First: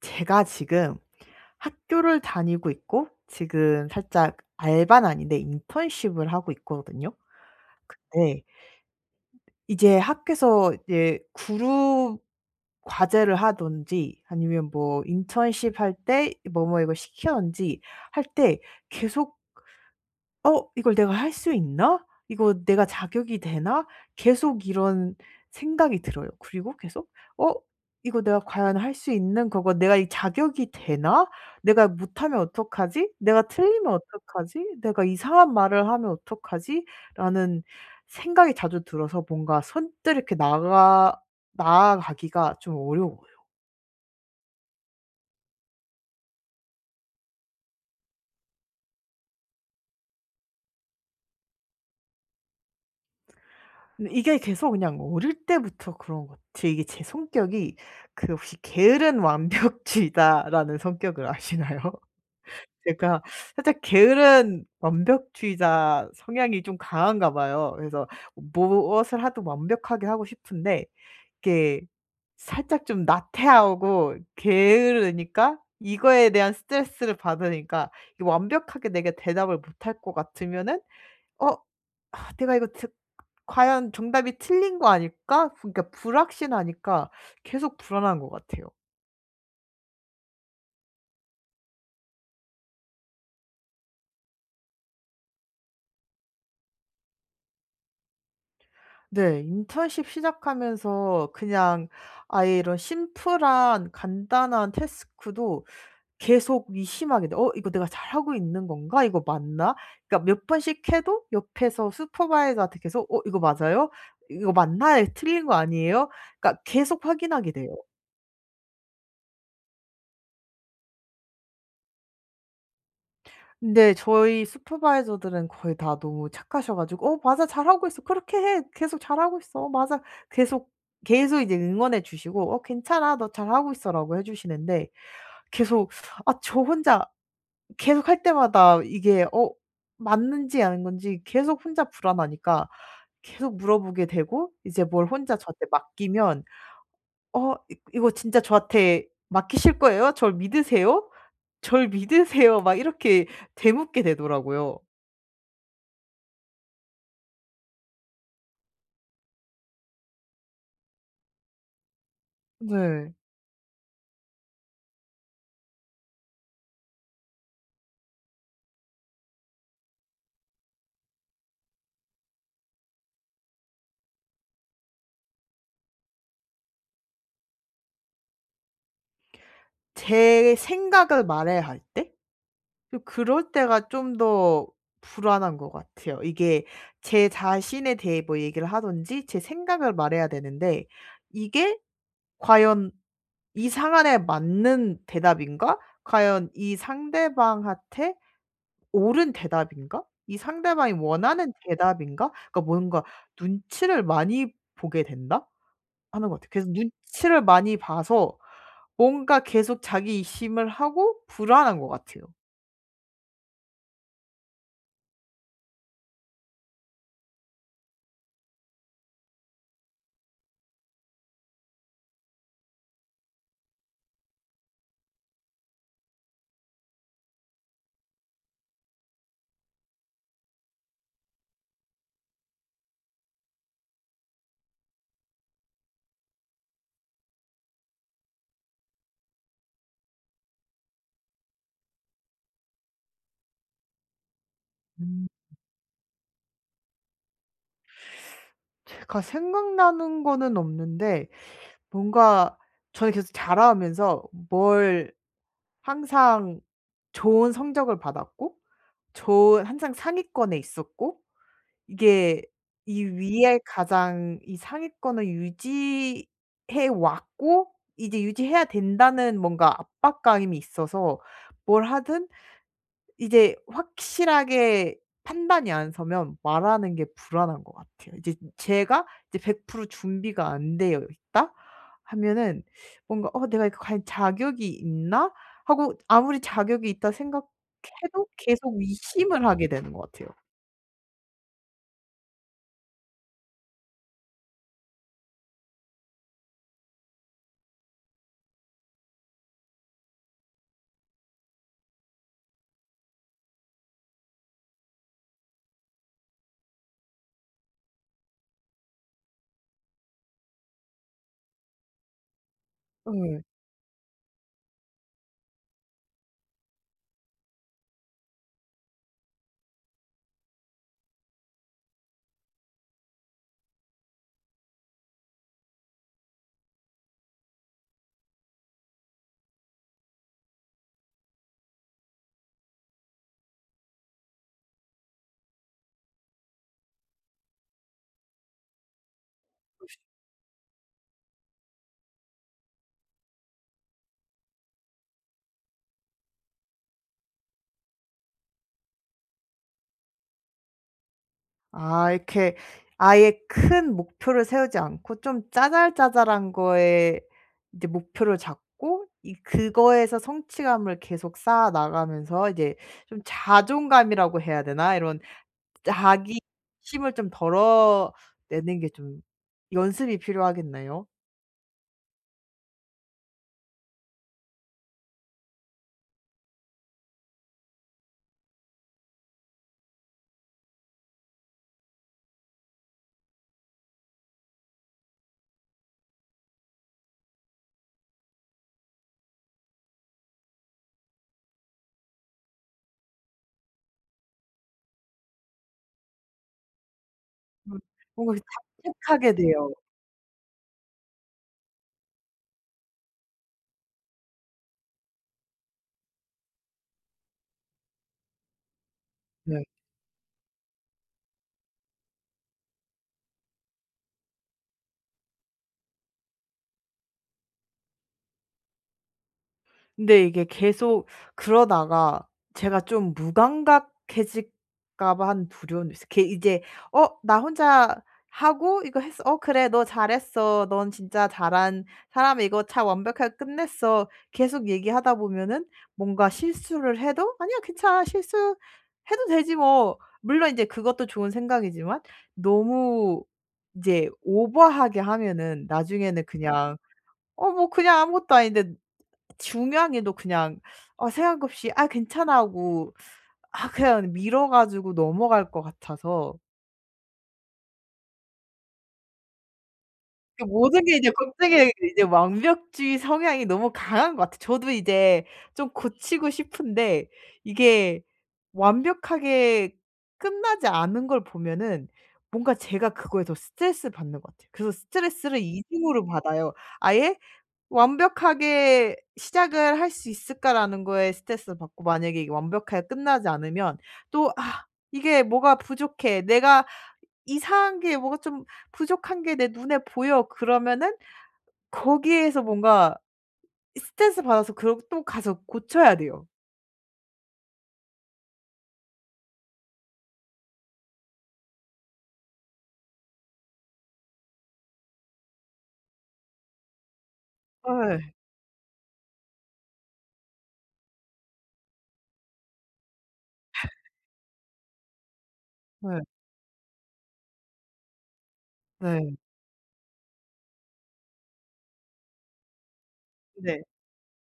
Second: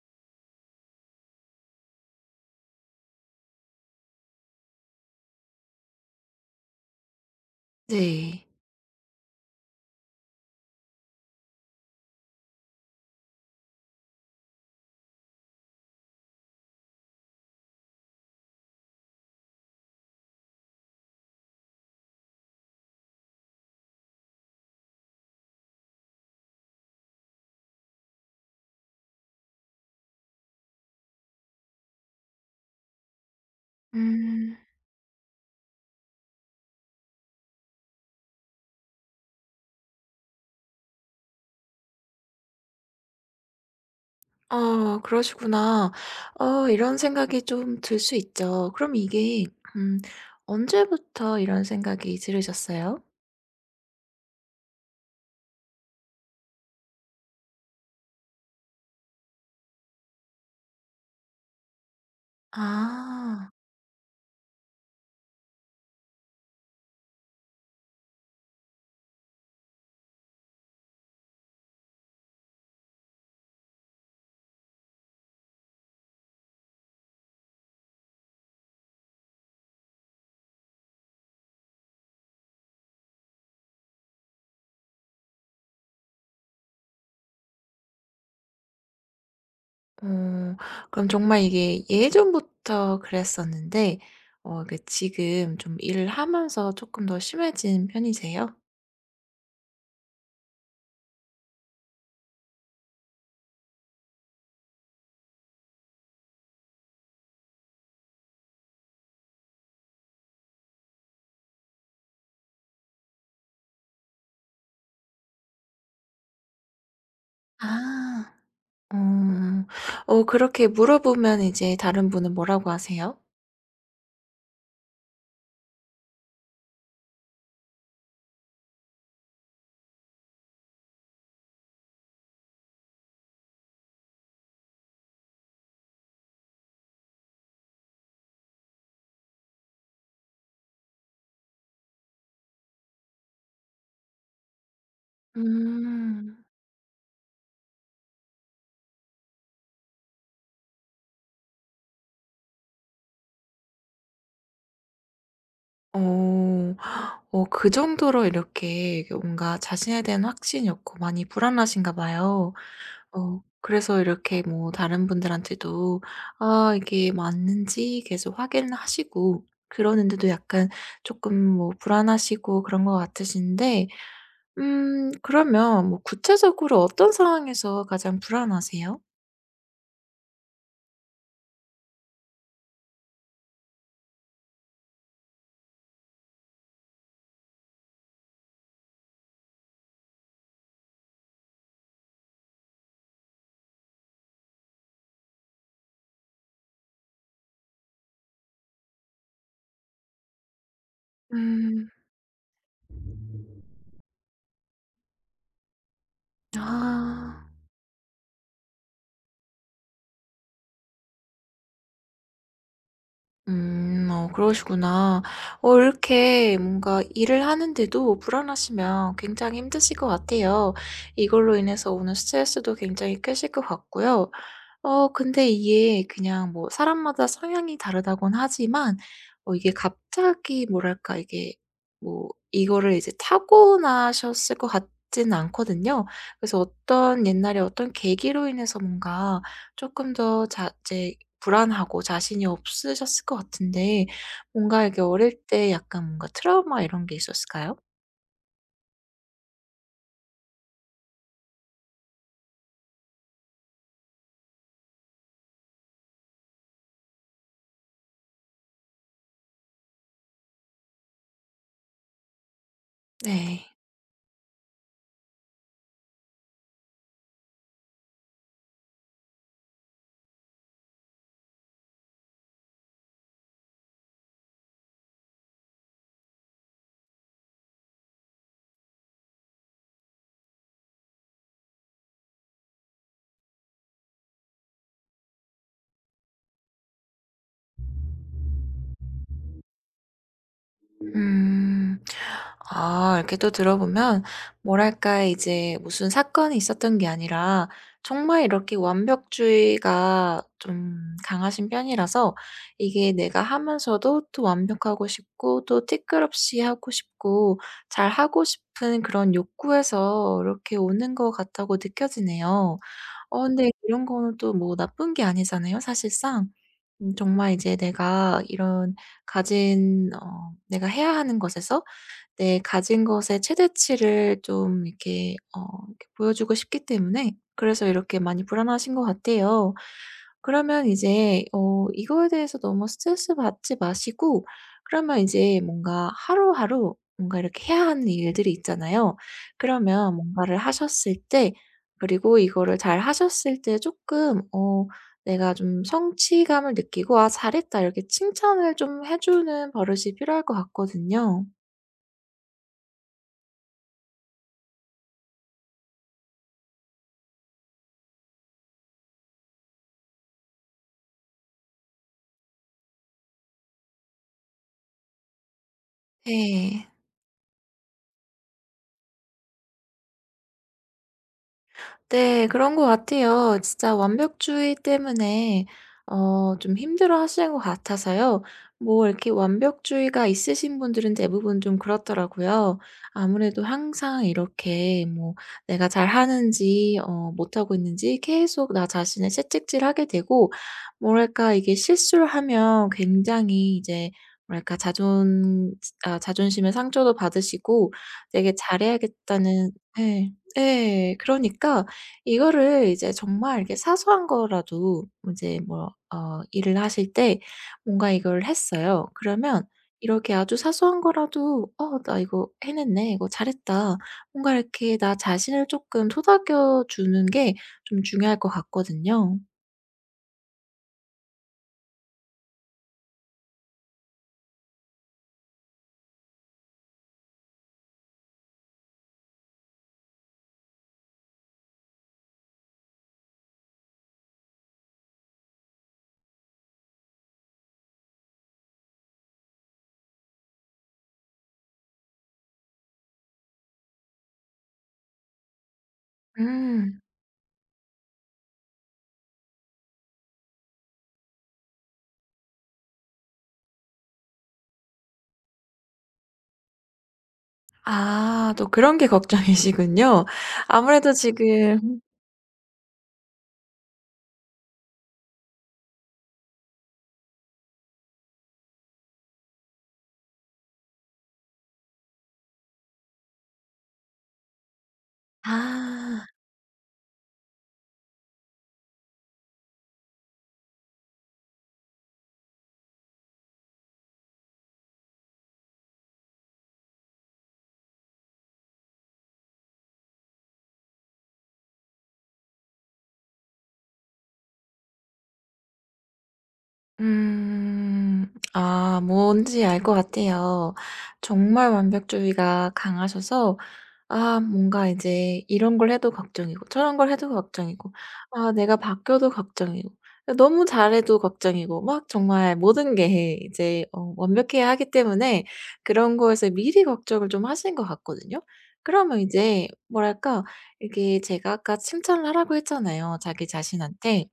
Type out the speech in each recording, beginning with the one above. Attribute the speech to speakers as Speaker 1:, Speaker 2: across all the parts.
Speaker 1: 제가 지금 학교를 다니고 있고 지금 살짝 알바는 아닌데 인턴십을 하고 있거든요. 근데
Speaker 2: 네.
Speaker 1: 이제 학교에서 이제 그룹 과제를 하든지 아니면 뭐 인턴십 할 때 뭐뭐 이거 시키든지 할 때 계속 '어 이걸 내가 할 수 있나? 이거 내가 자격이 되나?' 계속 이런 생각이 들어요. 그리고 계속 '어 이거 내가 과연 할 수 있는 거고 내가 이 자격이 되나? 내가 못하면 어떡하지? 내가 틀리면
Speaker 2: 음.
Speaker 1: 어떡하지? 내가 이상한 말을 하면 어떡하지?'라는 생각이 자주 들어서 뭔가 선뜻 이렇게 나가 나아가기가 좀 어려워요.
Speaker 2: 아 그러시구나. 이런 생각이 좀 들 수 있죠. 그럼 이게 음 언제부터 이런 생각이 들으셨어요?
Speaker 1: 근데 이게 계속 그냥 어릴 때부터 그런 것 같아요. 이게 제 성격이 그 혹시 게으른 완벽주의자라는 성격을 아시나요? 제가
Speaker 2: 아.
Speaker 1: 살짝 게으른 완벽주의자 성향이 좀 강한가 봐요. 그래서 무엇을 하도 완벽하게 하고 싶은데 이게 살짝 좀 나태하고 게으르니까 이거에 대한 스트레스를 받으니까 이 완벽하게 내가 대답을 못할 것 같으면은 어 '아 내가 이거 듣 과연 정답이 틀린 거 아닐까?' 그러니까 불확실하니까 계속 불안한 것 같아요.
Speaker 2: 어 그럼 정말 이게 예전부터 그랬었는데 그 지금 좀 일을 하면서 조금 더 심해진 편이세요?
Speaker 1: 네. 인턴십 시작하면서 그냥 아예 이런 심플한 간단한 태스크도 계속 의심하게 돼요. '어 이거 내가 잘하고 있는 건가? 이거 맞나?' 그러니까 몇 번씩 해도 옆에서 슈퍼바이저한테 계속 "어 이거 맞아요? 이거 맞나요? 틀린 거 아니에요?" 그러니까 계속 확인하게 돼요.
Speaker 2: 아. 어. 그렇게 물어보면 이제 다른 분은 뭐라고 하세요?
Speaker 1: 근데 저희 슈퍼바이저들은 거의 다 너무 착하셔 가지고 "어 맞아. 잘하고 있어. 그렇게 해. 계속 잘하고 있어. 맞아." 계속, 계속 이제 응원해 주시고 "어 괜찮아. 너 잘하고 있어."라고 해 주시는데 계속 아 저 혼자 계속 할 때마다 이게 어 맞는지 아닌 건지 계속 혼자 불안하니까 계속 물어보게 되고 이제 뭘 혼자 저한테 맡기면
Speaker 2: 음.
Speaker 1: "어 이 이거 진짜 저한테 맡기실 거예요? 저를 믿으세요? 절 믿으세요?" 막 이렇게 되묻게 되더라고요.
Speaker 2: 어. 그 정도로 이렇게 뭔가 자신에 대한 확신이 없고 많이 불안하신가 봐요.
Speaker 1: 네.
Speaker 2: 그래서 이렇게 뭐 다른 분들한테도 아 이게 맞는지 계속 확인을 하시고 그러는데도 약간 조금 뭐 불안하시고 그런 것 같으신데 그러면 뭐 구체적으로 어떤 상황에서 가장 불안하세요?
Speaker 1: 제 생각을 말해야 할 때? 좀 그럴 때가 좀 더 불안한 것 같아요. 이게 제 자신에 대해 뭐 얘기를 하든지 제 생각을 말해야 되는데 이게 과연 '이 상황에 맞는 대답인가? 과연 이 상대방한테 옳은 대답인가? 이 상대방이 원하는
Speaker 2: 음.
Speaker 1: 대답인가?' 그러니까 뭔가 눈치를 많이 보게 된다 하는 것 같아요. 그래서 눈치를
Speaker 2: 아.
Speaker 1: 많이 봐서 뭔가 계속 자기 이심을 하고 불안한 것 같아요.
Speaker 2: 음. 그러시구나. 이렇게 뭔가 일을 하는데도 불안하시면 굉장히 힘드실 것 같아요. 이걸로 인해서 오는 스트레스도 굉장히 크실 것 같고요. 근데 이게 그냥 뭐 사람마다 성향이 다르다곤 하지만 이게 갑자기 뭐랄까 이게 뭐 이거를 이제 타고나셨을 것 같지는 않거든요. 그래서 어떤 옛날에 어떤 계기로 인해서 뭔가 조금 더 자 이제 불안하고 자신이 없으셨을 것 같은데 뭔가 이게
Speaker 1: 음.
Speaker 2: 어릴 때 약간 뭔가 트라우마 이런 게 있었을까요?
Speaker 1: 제가 생각나는 거는 없는데 뭔가 저는 계속 자라면서 뭘 항상 좋은 성적을 받았고 좋은 항상 상위권에 있었고 이게 이 위에
Speaker 2: 네.
Speaker 1: 가장 이 상위권을 유지해 왔고 이제 유지해야 된다는 뭔가 압박감이 있어서 뭘 하든 이제 확실하게 판단이 안 서면 말하는 게 불안한 것 같아요. 이제 제가 이제 100% 준비가 안 되어 있다 하면은 뭔가 '어 내가 이거 과연 자격이 있나?' 하고 아무리 자격이 있다 생각해도 계속 의심을 하게 되는 것 같아요.
Speaker 2: 음. 아 이렇게 또 들어보면 뭐랄까 이제 무슨 사건이 있었던 게 아니라 정말 이렇게 완벽주의가 좀 강하신 편이라서 이게 내가 하면서도 또 완벽하고 싶고 또 티끌없이 하고 싶고 잘하고 싶은 그런 욕구에서 이렇게 오는 것 같다고 느껴지네요.
Speaker 1: 예.
Speaker 2: 근데 이런 거는 또 뭐 나쁜 게 아니잖아요 사실상. 정말 이제 내가 해야 하는 것에서 내 가진 것의 최대치를 좀 이렇게 이렇게 보여주고 싶기 때문에 그래서 이렇게 많이 불안하신 것 같아요. 그러면 이제 이거에 대해서 너무 스트레스 받지 마시고 그러면 이제 뭔가 하루하루 뭔가 이렇게 해야 하는 일들이 있잖아요. 그러면 뭔가를 하셨을 때 그리고 이거를 잘 하셨을 때 조금 내가 좀 성취감을 느끼고 '아 잘했다.' 이렇게 칭찬을 좀 해 주는 버릇이 필요할 것 같거든요.
Speaker 1: 아 이렇게 아예 큰 목표를 세우지 않고 좀 짜잘짜잘한 거에 이제 목표를 잡고 이 그거에서 성취감을 계속 쌓아 나가면서 이제 좀 자존감이라고 해야 되나? 이런 자기
Speaker 2: 네.
Speaker 1: 힘을 좀 덜어내는 게 좀 연습이 필요하겠네요.
Speaker 2: 네. 그런 것 같아요. 진짜 완벽주의 때문에 좀 힘들어하시는 것 같아서요. 뭐 이렇게 완벽주의가 있으신 분들은 대부분 좀 그렇더라고요. 아무래도 항상 이렇게 뭐 내가 잘하는지 못하고 있는지 계속 나 자신을 채찍질하게 되고 뭐랄까 이게 실수를 하면 굉장히 이제 뭐랄까 자존심의 상처도
Speaker 1: 음
Speaker 2: 받으시고
Speaker 1: 뭔가
Speaker 2: 되게
Speaker 1: 그 자책하게
Speaker 2: 잘해야겠다는
Speaker 1: 돼요.
Speaker 2: 네, 네 그러니까 이거를 이제 정말 이렇게 사소한 거라도 이제 뭐 일을 하실 때 뭔가 이걸 했어요. 그러면
Speaker 1: 네.
Speaker 2: 이렇게 아주 사소한 거라도 '어 나 이거 해냈네. 이거 잘했다.' 뭔가 이렇게 나 자신을 조금 토닥여 주는 게 좀 중요할 것 같거든요.
Speaker 1: 근데 이게 계속 그러다가 제가 좀 무감각해질까 봐 하는 두려움도 있어요. 걔 이제 '어 나 혼자 하고 이거 했어. 어 그래 너 잘했어. 넌 진짜 잘한 사람이 이거 잘 완벽하게 끝냈어.' 계속 얘기하다 보면은 뭔가 실수를 해도 '아니야 괜찮아. 실수해도 되지 뭐.' 물론 이제 그것도 좋은 생각이지만 너무 이제 오버하게 하면은 나중에는 그냥
Speaker 2: 음.
Speaker 1: '어 뭐 그냥 아무것도 아닌데 중요한 게 또 그냥 어 생각 없이 '아 괜찮아.' 하고 아 그냥 미뤄 가지고 넘어갈 것 같아서
Speaker 2: 아 또 그런 게 걱정이시군요.
Speaker 1: 그 모든 게 이제
Speaker 2: 아무래도
Speaker 1: 걱정이
Speaker 2: 지금
Speaker 1: 이제 완벽주의 성향이 너무 강한 것 같아요. 저도 이제 좀 고치고 싶은데 이게 완벽하게 끝나지 않은 걸 보면은 뭔가 제가 그거에 더 스트레스받는 것 같아요. 그래서 스트레스를 이 중으로
Speaker 2: 아.
Speaker 1: 받아요. 아예 완벽하게 시작을 할 수 있을까라는 거에 스트레스를 받고 만약에 이게 완벽하게 끝나지 않으면 또 '아 이게 뭐가 부족해. 내가 이상한 게 뭐가 좀 부족한 게 내 눈에 보여.' 그러면은 거기에서 뭔가 스트레스 받아서 그러또 가서 고쳐야 돼요.
Speaker 2: 음. 아 뭔지 알 것 같아요. 정말 완벽주의가 강하셔서 아 뭔가 이제 이런 걸 해도 걱정이고 저런 걸 해도 걱정이고
Speaker 1: 예.
Speaker 2: 아 내가 바뀌어도 걱정이고 아 너무 잘해도 걱정이고 막 정말 모든 게 이제 완벽해야 하기 때문에
Speaker 1: 네.
Speaker 2: 그런 거에서 미리 걱정을 좀 하신 것 같거든요.
Speaker 1: 네.
Speaker 2: 그러면 이제 뭐랄까 이게 제가 아까 칭찬을 하라고 했잖아요, 자기
Speaker 1: 네.
Speaker 2: 자신한테.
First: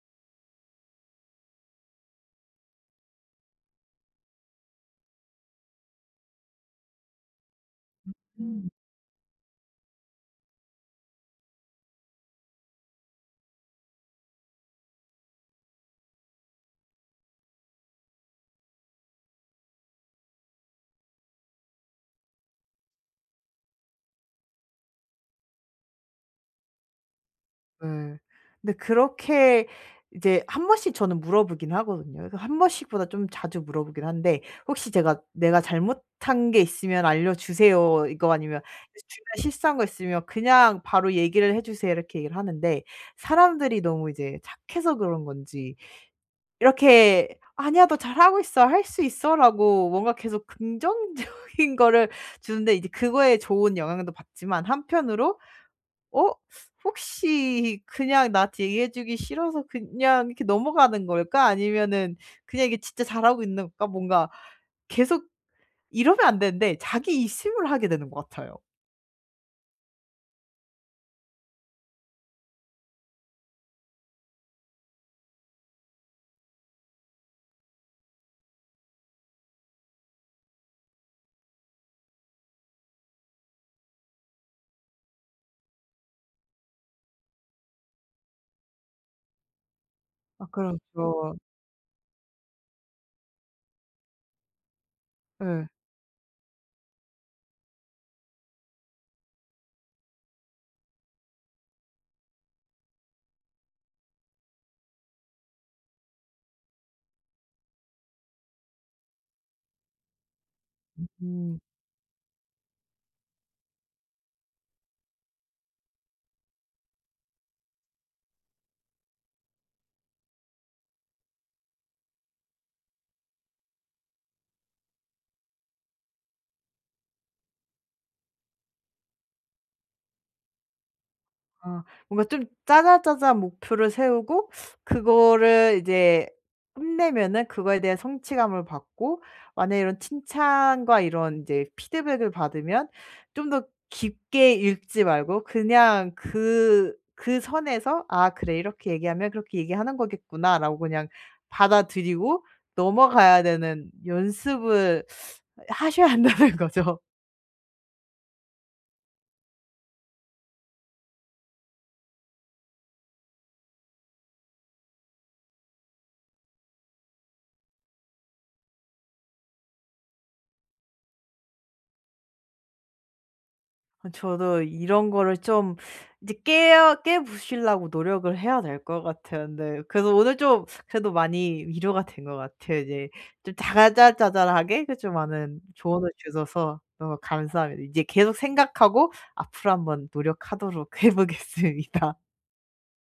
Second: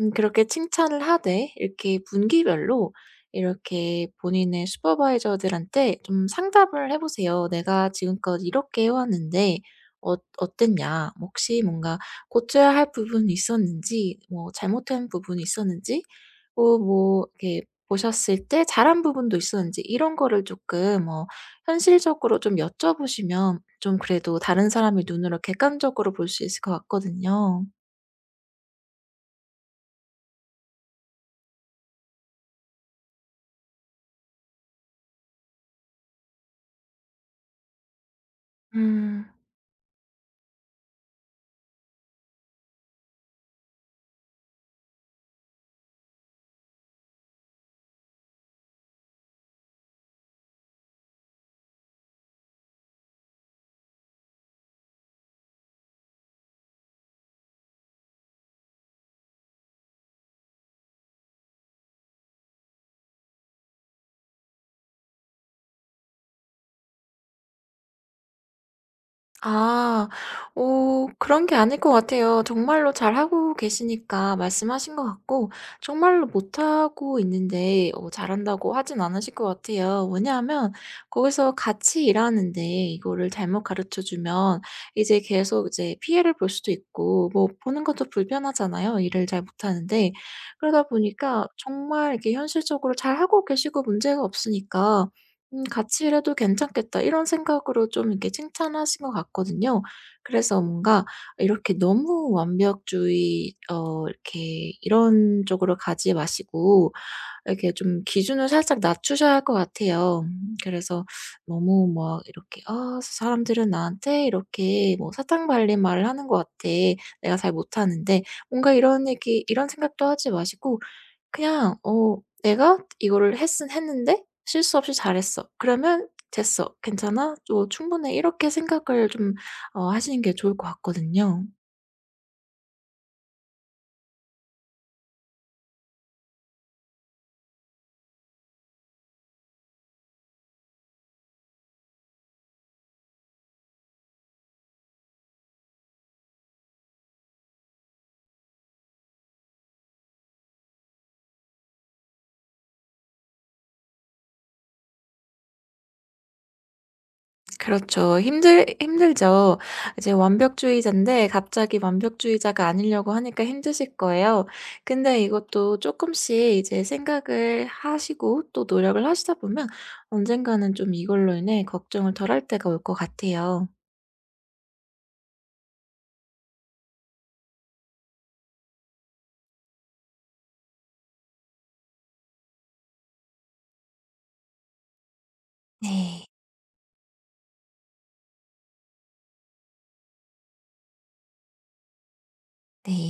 Speaker 2: 그렇게 칭찬을 하되 이렇게 분기별로 이렇게 본인의 슈퍼바이저들한테 좀 상담을 해 보세요. "내가 지금껏 이렇게 해 왔는데 어 어땠냐? 뭐 혹시 뭔가 고쳐야 할 부분이 있었는지 뭐 잘못된 부분이 있었는지 또 뭐 이렇게 보셨을 때 잘한 부분도 있었는지" 이런 거를 조금 현실적으로 좀 여쭤보시면 좀 그래도 다른 사람의 눈으로 객관적으로 볼 수 있을 것 같거든요.
Speaker 1: 예. 근데 그렇게 이제 한 번씩 저는 물어보긴 하거든요. 그래서 한 번씩보다 좀 자주 물어보긴 한데 "혹시 제가 내가 잘못한 게 있으면 알려주세요." 이거 아니면
Speaker 2: 음.
Speaker 1: 중요한 실수한 거 있으면 "그냥 바로 얘기를 해 주세요." 이렇게 얘기를 하는데 사람들이 너무 이제 착해서 그런 건지 이렇게 "아니야. 너 잘하고 있어. 할 수 있어."라고 뭔가 계속 긍정적인 거를 주는데 이제 그거에 좋은 영향도 받지만 한편으로 어 혹시 그냥 나한테 얘기해 주기 싫어서 그냥 이렇게 넘어가는 걸까? 아니면은 그냥 이게 진짜 잘하고 있는 걸까? 뭔가 계속 이러면 안 되는데 자기 이심을 하게 되는 것 같아요.
Speaker 2: 아. 그런 게 아닐 것 같아요. 정말로 잘하고 계시니까 말씀하신 것 같고 정말로 못하고 있는데 잘한다고 하진 않으실 것 같아요. 왜냐하면 거기서 같이 일하는데 이거를 잘못 가르쳐 주면 이제 계속 이제 피해를 볼 수도 있고 뭐 보는 것도 불편하잖아요, 일을 잘 못하는데.
Speaker 1: 아
Speaker 2: 그러다
Speaker 1: 그렇죠.
Speaker 2: 보니까 정말 이렇게 현실적으로 잘하고 계시고 문제가 없으니까
Speaker 1: 예.
Speaker 2: '같이 일해도 괜찮겠다.' 이런 생각으로 좀 이렇게 칭찬하신 것 같거든요. 그래서 뭔가 이렇게 너무 완벽주의 이렇게 이런 쪽으로 가지 마시고 이렇게 좀 기준을 살짝 낮추셔야 할 것 같아요. 그래서
Speaker 1: 음.
Speaker 2: 너무 막 이렇게 '아 사람들은 나한테 이렇게 뭐 사탕 발린 말을 하는 것 같아. 내가 잘 못하는데.' 뭔가 이런 얘기 이런 생각도 하지 마시고 그냥 '내가 이거를 했은 했는데 실수 없이 잘했어. 그러면 됐어. 괜찮아. 또 충분해.' 이렇게 생각을 좀 하시는 게 좋을 것 같거든요.
Speaker 1: 어 뭔가 좀 짜잘짜잘한 목표를 세우고 그거를 이제 끝내면은 그거에 대한 성취감을 받고 만약에 이런 칭찬과 이런 이제 피드백을 받으면 좀 더 깊게 읽지 말고 그냥 그 선에서 '아 그래. 이렇게 얘기하면 그렇게 얘기하는 거겠구나.'라고 그냥 받아들이고 넘어가야 되는 연습을 하셔야 한다는 거죠.
Speaker 2: 그렇죠. 힘들죠. 이제 완벽주의자인데 갑자기 완벽주의자가 아니려고 하니까 힘드실 거예요. 근데 이것도 조금씩 이제 생각을 하시고 또 노력을 하시다 보면 언젠가는 좀 이걸로 인해 걱정을 덜할 때가 올 것 같아요.
Speaker 1: 아 저도 이런 거를 좀 이제 깨어 깨 부수려고 노력을 해야 될 것 같아요. 네. 그래서 오늘 좀 그래도 많이 위로가 된 것 같아요. 이제 좀 자잘자잘하게 그 좀 많은 조언을
Speaker 2: 네.
Speaker 1: 주셔서 너무 감사합니다. 이제 계속 생각하고 앞으로 한번 노력하도록 해 보겠습니다.
Speaker 2: 네.